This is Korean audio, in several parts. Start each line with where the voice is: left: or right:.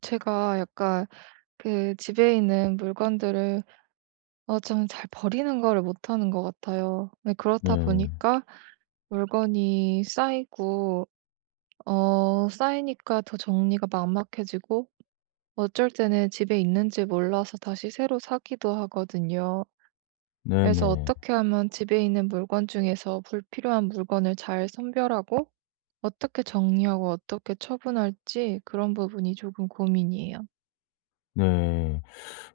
right: 제가 약간 그 집에 있는 물건들을 좀 잘 버리는 거를 못하는 것 같아요. 네, 그렇다
left: 네.
right: 보니까 물건이 쌓이고 쌓이니까 더 정리가 막막해지고 어쩔 때는 집에 있는지 몰라서 다시 새로 사기도 하거든요. 그래서
left: 네네.
right: 어떻게 하면 집에 있는 물건 중에서 불필요한 물건을 잘 선별하고 어떻게 정리하고 어떻게 처분할지 그런 부분이 조금 고민이에요.
left: 네.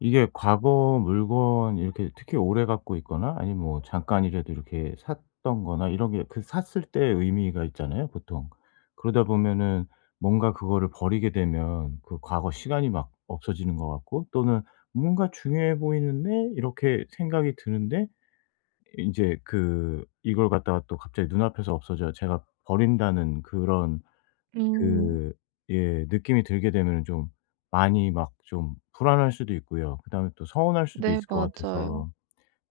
left: 이게 과거 물건 이렇게 특히 오래 갖고 있거나 아니면 뭐 잠깐이라도 이렇게 샀던 거나 이런 게 그 샀을 때 의미가 있잖아요, 보통. 그러다 보면은 뭔가 그거를 버리게 되면 그 과거 시간이 막 없어지는 것 같고, 또는 뭔가 중요해 보이는데 이렇게 생각이 드는데, 인제 그 이걸 갖다가 또 갑자기 눈앞에서 없어져 제가 버린다는 그런,
right: 음.
left: 그 예, 느낌이 들게 되면은 좀 많이 막 좀 불안할 수도 있고요. 그다음에 또 서운할 수도
right: 네,
left: 있을 것
right: 맞아요.
left: 같아서,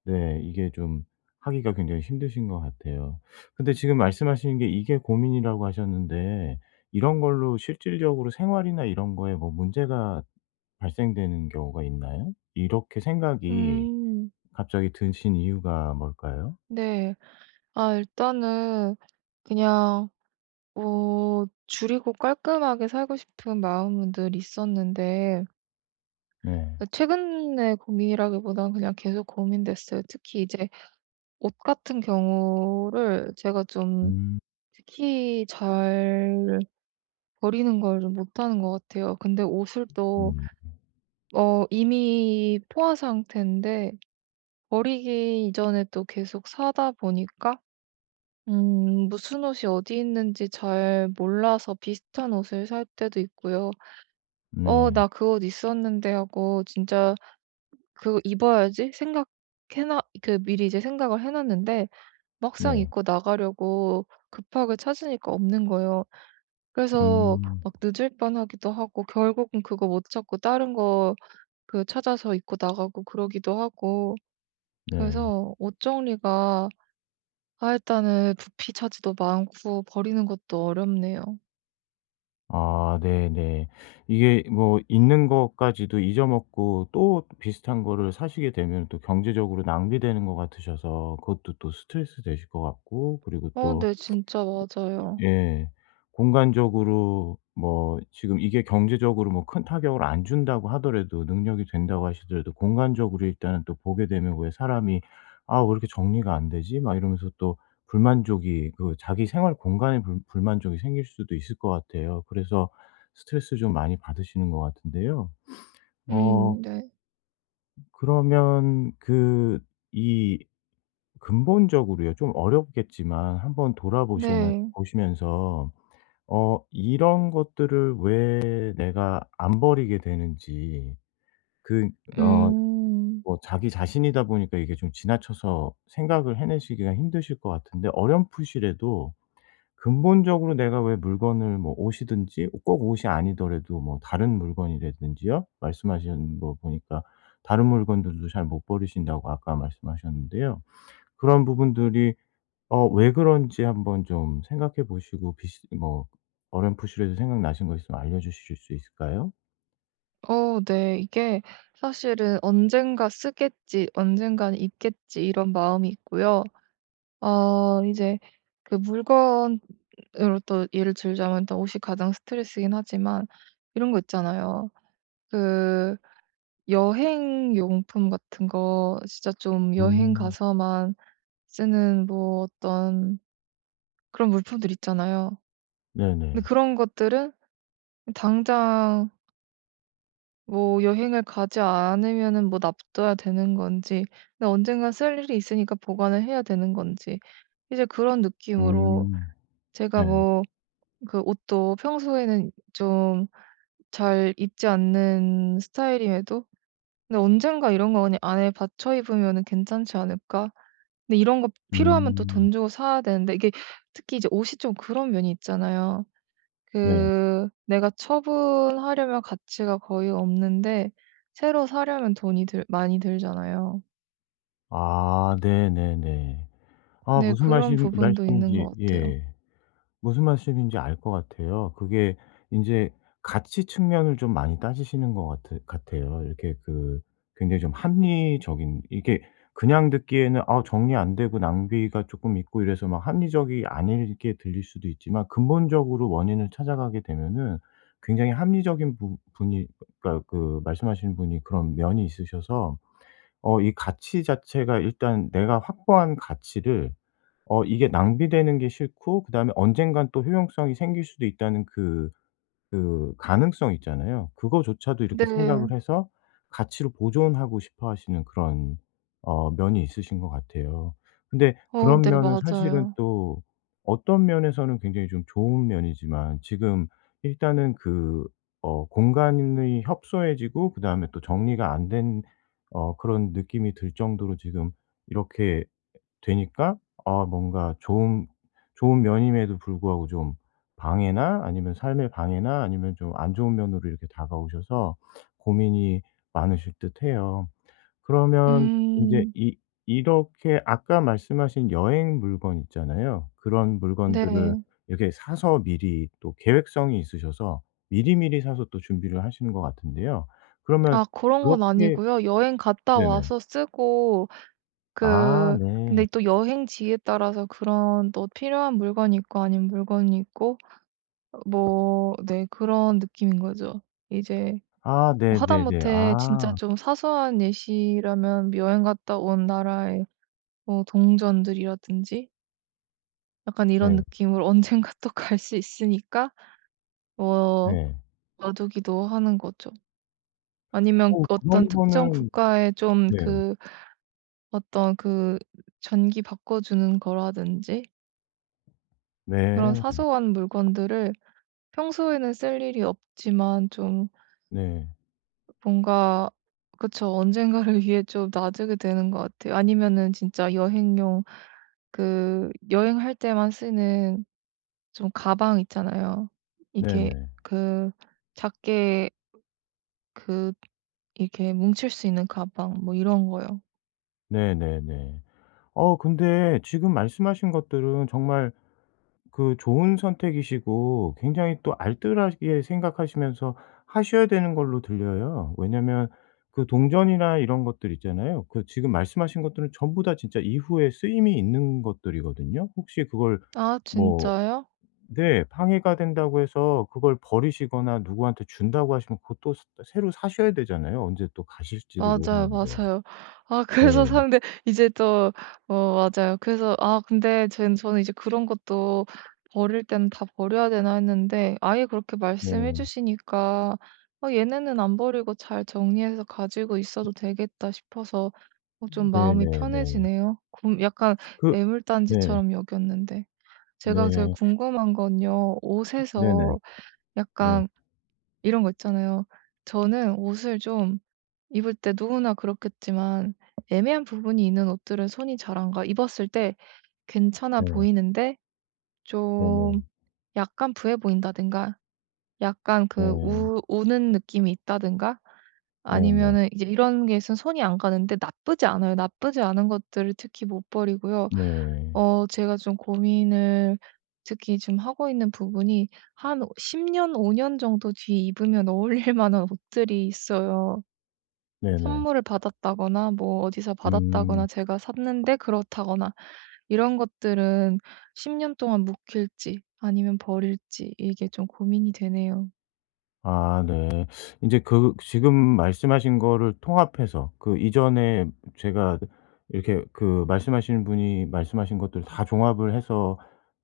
left: 네, 이게 좀 하기가 굉장히 힘드신 것 같아요. 근데 지금 말씀하시는 게 이게 고민이라고 하셨는데, 이런 걸로 실질적으로 생활이나 이런 거에 뭐 문제가 발생되는 경우가 있나요? 이렇게 생각이
right: 음.
left: 갑자기 드신 이유가 뭘까요?
right: 네. 아, 일단은 그냥 뭐 줄이고 깔끔하게 살고 싶은 마음은 늘 있었는데
left: 네.
right: 그 최근에 고민이라기보다는 그냥 계속 고민됐어요. 특히 이제 옷 같은 경우를 제가 좀
left: 음.
right: 특히 잘 버리는 걸 좀 못하는 것 같아요. 근데 옷을 또
left: 음.
right: 이미 포화 상태인데 버리기 이전에 또 계속 사다 보니까 무슨 옷이 어디 있는지 잘 몰라서 비슷한 옷을 살 때도 있고요. '어
left: 네.
right: 나 그 옷 있었는데.' 하고 진짜 '그거 입어야지.' 생각해 놔 그 미리 이제 생각을 해 놨는데 막상
left: 네.
right: 입고 나가려고 급하게 찾으니까 없는 거예요. 그래서
left: 음.
right: 막 늦을 뻔하기도 하고 결국은 그거 못 찾고 다른 거 그 찾아서 입고 나가고 그러기도 하고
left: 네.
right: 그래서 옷 정리가 아, 일단은 부피 차지도 많고 버리는 것도 어렵네요.
left: 아, 네네. 이게 뭐 있는 것까지도 잊어먹고 또 비슷한 거를 사시게 되면 또 경제적으로 낭비되는 것 같으셔서 그것도 또 스트레스 되실 것 같고, 그리고 또,
right: 네, 진짜 맞아요.
left: 예, 공간적으로 뭐 지금 이게 경제적으로 뭐 큰 타격을 안 준다고 하더라도, 능력이 된다고 하시더라도, 공간적으로 일단은 또 보게 되면, 왜 사람이 '아, 왜 이렇게 정리가 안 되지?' 막 이러면서 또 불만족이, 그 자기 생활 공간에 불 불만족이 생길 수도 있을 것 같아요. 그래서 스트레스 좀 많이 받으시는 것 같은데요. 어
right: 음. 네.
left: 그러면 그 이 근본적으로요 좀 어렵겠지만 한번 돌아보시면
right: 네.
left: 보시면서, 이런 것들을 왜 내가 안 버리게 되는지, 그 어
right: 음.
left: 뭐 자기 자신이다 보니까 이게 좀 지나쳐서 생각을 해내시기가 힘드실 것 같은데, 어렴풋이라도 근본적으로 내가 왜 물건을, 뭐 옷이든지 꼭 옷이 아니더라도 뭐 다른 물건이라든지요. 말씀하신 거 보니까 다른 물건들도 잘 못 버리신다고 아까 말씀하셨는데요. 그런 부분들이 왜 그런지 한번 좀 생각해 보시고, 비시 뭐 어렴풋이라도 생각나신 거 있으면 알려 주실 수 있을까요?
right: 네, 이게 사실은 '언젠가 쓰겠지. 언젠가는 입겠지.' 이런 마음이 있고요. 이제 그 물건으로 또 예를 들자면 일단 옷이 가장 스트레스이긴 하지만 이런 거 있잖아요. 그 여행 용품 같은 거 진짜 좀 여행
left: 음.
right: 가서만 쓰는 뭐 어떤 그런 물품들 있잖아요. 근데
left: 네네.
right: 그런 것들은 당장 뭐 여행을 가지 않으면은 뭐 놔둬야 되는 건지, 근데 언젠가 쓸 일이 있으니까 보관을 해야 되는 건지, 이제 그런 느낌으로
left: 음.
right: 제가
left: 네.
right: 뭐 그 옷도 평소에는 좀 잘 입지 않는 스타일임에도 근데 언젠가 이런 거 그냥 안에 받쳐 입으면은 괜찮지 않을까? 근데 이런 거 필요하면 또
left: 음.
right: 돈 주고 사야 되는데 이게 특히 이제 옷이 좀 그런 면이 있잖아요.
left: 네.
right: 그 내가 처분하려면 가치가 거의 없는데 새로 사려면 돈이 들 많이 들잖아요.
left: 아, 네네네. 아,
right: 네,
left: 무슨
right: 그런
left: 말씀
right: 부분도 있는
left: 말씀인지,
right: 것 같아요.
left: 예. 무슨 말씀인지 알 것 같아요. 그게 인제 가치 측면을 좀 많이 따지시는 것 같으 같아요. 이렇게 그 굉장히 좀 합리적인, 이게 그냥 듣기에는, 아, 정리 안 되고 낭비가 쪼끔 있고 이래서 막 합리적이 아니게 들릴 수도 있지만, 근본적으로 원인을 찾아가게 되면은 굉장히 합리적인 부 분이, 그러니까 그 말씀하시는 분이 그런 면이 있으셔서, 이 가치 자체가, 일단 내가 확보한 가치를 이게 낭비되는 게 싫고, 그다음에 언젠간 또 효용성이 생길 수도 있다는 그 가능성 있잖아요. 그거조차도 이렇게 생각을
right: 네.
left: 해서 가치로 보존하고 싶어 하시는 그런 면이 있으신 것 같아요. 근데 그런
right: 네,
left: 면은 사실은
right: 맞아요.
left: 또, 어떤 면에서는 굉장히 좀 좋은 면이지만, 지금 일단은 그 공간이 협소해지고, 그다음에 또 정리가 안 된 그런 느낌이 들 정도로 지금 이렇게 되니까, 아, 뭔가 좋은 면임에도 불구하고 좀 방해나, 아니면 삶의 방해나, 아니면 좀 안 좋은 면으로 이렇게 다가오셔서 고민이 많으실 듯해요. 그러면 인제
right: 음.
left: 이 이렇게 아까 말씀하신 여행 물건 있잖아요. 그런 물건들을
right: 네.
left: 이렇게 사서, 미리 또 계획성이 있으셔서 미리미리 사서 또 준비를 하시는 것 같은데요. 그러면
right: 아, 그런 건
left: 그렇게.
right: 아니고요. 여행 갔다
left: 네네.
right: 와서 쓰고
left: 아,
right: 그
left: 네.
right: 근데 또 여행지에 따라서 그런 또 필요한 물건이 있고 아닌 물건이 있고 뭐 네 그런 느낌인 거죠. 이제
left: 아,
right: 뭐
left: 네네네.
right: 하다못해 진짜
left: 아,
right: 좀 사소한 예시라면 뭐 여행 갔다 온 나라의 뭐 동전들이라든지 약간
left: 네.
right: 이런 느낌으로 언젠가 또 갈 수 있으니까 뭐
left: 네.
right: 놔두기도 하는 거죠. 아니면 그
left: 그런
right: 어떤 특정
left: 거는.
right: 국가의 좀
left: 네.
right: 그 어떤 그 전기 바꿔주는 거라든지 그런
left: 네.
right: 사소한 물건들을 평소에는 쓸 일이 없지만 좀
left: 네.
right: 뭔가 그쵸, 언젠가를 위해 좀 놔두게 되는 것 같아요. 아니면은 진짜 여행용 그 여행할 때만 쓰는 좀 가방 있잖아요. 이렇게
left: 네네.
right: 그 작게 그 이렇게 뭉칠 수 있는 가방 뭐 이런 거요.
left: 네네네. 근데 지금 말씀하신 것들은 정말 그 좋은 선택이시고 굉장히 또 알뜰하게 생각하시면서 하셔야 되는 걸로 들려요. 왜냐면 그 동전이나 이런 것들 있잖아요. 그 지금 말씀하신 것들은 전부 다 진짜 이후에 쓰임이 있는 것들이거든요. 혹시 그걸,
right: "아,
left: 뭐,
right: 진짜요?"
left: 네, 방해가 된다고 해서 그걸 버리시거나 누구한테 준다고 하시면 그것도 스 새로 사셔야 되잖아요. 언제 또 가실지도
right: 맞아요,
left: 모르는데.
right: 맞아요. 아, 그래서
left: 네.
right: 사는데 이제 또 맞아요. 그래서 아 근데 전 저는 이제 그런 것도 '버릴 때는 다 버려야 되나.' 했는데 아예 그렇게 말씀해
left: 네.
right: 주시니까 '어 얘네는 안 버리고 잘 정리해서 가지고 있어도 되겠다.' 싶어서
left: 음.
right: 좀 마음이
left: 네네네.
right: 편해지네요. 약간
left: 그 네.
right: 애물단지처럼 여겼는데. 제가 제일
left: 네.
right: 궁금한 건요,
left: 네네.
right: 옷에서
left: 네.
right: 약간 이런 거 있잖아요. 저는 옷을 좀 입을 때 누구나 그렇겠지만 애매한 부분이 있는 옷들은 손이 잘 안 가. 입었을 때 괜찮아
left: 네.
right: 보이는데
left: 네네.
right: 좀 약간 부해 보인다든가 약간 그
left: 네.
right: 우는 느낌이 있다든가
left: 네네.
right: 아니면은 이제 이런 게 있으면 손이 안 가는데 나쁘지 않아요. 나쁘지 않은 것들을 특히 못 버리고요.
left: 네.
right: 어, 제가 좀 고민을 특히 지금 하고 있는 부분이 한 10년, 5년 정도 뒤에 입으면 어울릴 만한 옷들이 있어요.
left: 네네.
right: 선물을 받았다거나 뭐 어디서
left: 음.
right: 받았다거나 제가 샀는데 그렇다거나 이런 것들은 10년 동안 묵힐지 아니면 버릴지 이게 좀 고민이 되네요.
left: 아, 네. 이제 그 지금 말씀하신 거를 통합해서, 그 이전에 제가 이렇게 그 말씀하시는 분이 말씀하신 것들을 다 종합을 해서,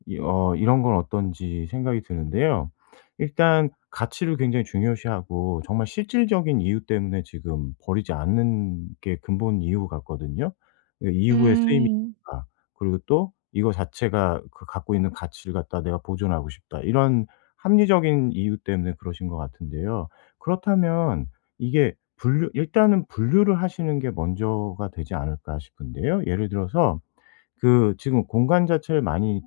left: 이 어 이런 건 어떤지 생각이 드는데요. 일단 가치를 굉장히 중요시하고 정말 실질적인 이유 때문에 지금 버리지 않는 게 근본 이유 같거든요. 그 이후에 쓰임이
right: 음.
left: 있다. 그리고 또 이거 자체가 그 갖고 있는 가치를 갖다 내가 보존하고 싶다. 이런 합리적인 이유 때문에 그러신 것 같은데요. 그렇다면 이게 분류 일단은 분류를 하시는 게 먼저가 되지 않을까 싶은데요. 예를 들어서 그 지금 공간 자체를 많이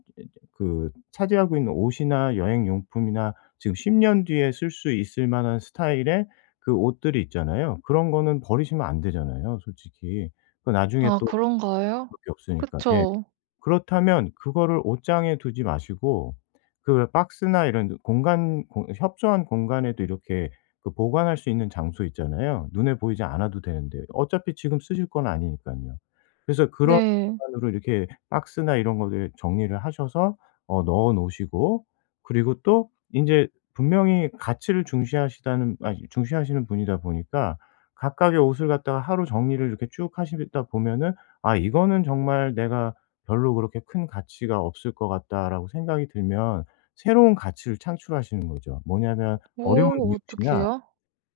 left: 그 차지하고 있는 옷이나, 여행 용품이나, 지금 10년 뒤에 쓸 수 있을 만한 스타일의 그 옷들이 있잖아요. 그런 거는 버리시면 안 되잖아요, 솔직히. 그 나중에
right: 아,
left: 또
right: 그런가요?
left: 그렇게 없으니까. 예.
right: 그쵸.
left: 그렇다면 그거를 옷장에 두지 마시고, 그 박스나 이런 공간 공 협소한 공간에도 이렇게 그 보관할 수 있는 장소 있잖아요. 눈에 보이지 않아도 되는데 어차피 지금 쓰실 건 아니니깐요. 그래서 그런
right: 네.
left: 공간으로 이렇게 박스나 이런 것에 정리를 하셔서 넣어 놓으시고, 그리고 또 이제, 분명히 가치를 중시하시다는, 아니, 중시하시는 분이다 보니까 각각의 옷을 갖다가 하루 정리를 이렇게 쭉 하시다 보면은, '아, 이거는 정말 내가 별로 그렇게 큰 가치가 없을 것 같다'라고 생각이 들면, 새로운 가치를 창출하시는 거죠. 뭐냐면, 어려운
right: 오,
left: 이웃이나
right: 어떡해요?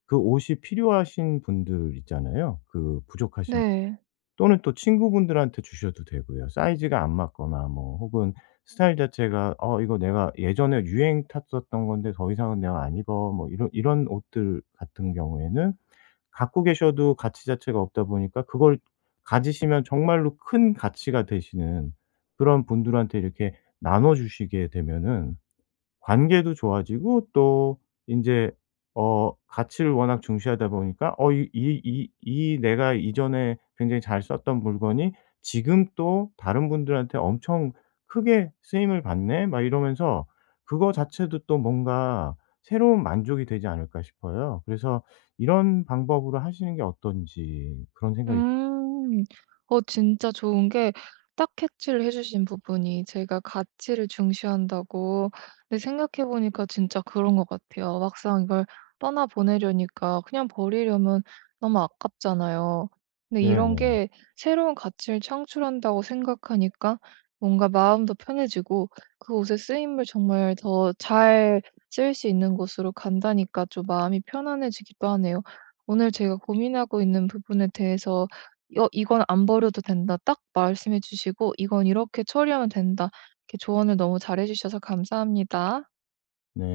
left: 그 옷이 필요하신 분들 있잖아요. 그 부족하신,
right: 네.
left: 또는 또 친구분들한테 주셔도 되고요. 사이즈가 안 맞거나 뭐 혹은 스타일 자체가 '어, 이거 내가 예전에 유행 탔었던 건데 더 이상은 내가 안 입어.' 뭐 이런 옷들 같은 경우에는, 갖고 계셔도 가치 자체가 없다 보니까 그걸 가지시면 정말로 큰 가치가 되시는 그런 분들한테 이렇게 나눠 주시게 되면은, 관계도 좋아지고 또 인제 가치를 워낙 중시하다 보니까, 이 내가 이전에 굉장히 잘 썼던 물건이 지금 또 다른 분들한테 '엄청 크게 쓰임을 받네.' 막 이러면서 그거 자체도 또 뭔가 새로운 만족이 되지 않을까 싶어요. 그래서 이런 방법으로 하시는 게 어떤지 그런 생각이.
right: 음. 진짜 좋은 게 딱 캐치를 해 주신 부분이 제가 가치를 중시한다고, 근데 생각해 보니까 진짜 그런 것 같아요. 막상 이걸 떠나 보내려니까 그냥 버리려면 너무 아깝잖아요. 근데 이런
left: 네네.
right: 게 새로운 가치를 창출한다고 생각하니까 뭔가 마음도 편해지고 그 옷의 쓰임을 정말 더 잘 쓸 수 있는 곳으로 간다니까 좀 마음이 편안해지기도 하네요. 오늘 제가 고민하고 있는 부분에 대해서 "어 이건 안 버려도 된다." 딱 말씀해 주시고 "이건 이렇게 처리하면 된다." 이렇게 조언을 너무 잘해 주셔서 감사합니다.
left: 네.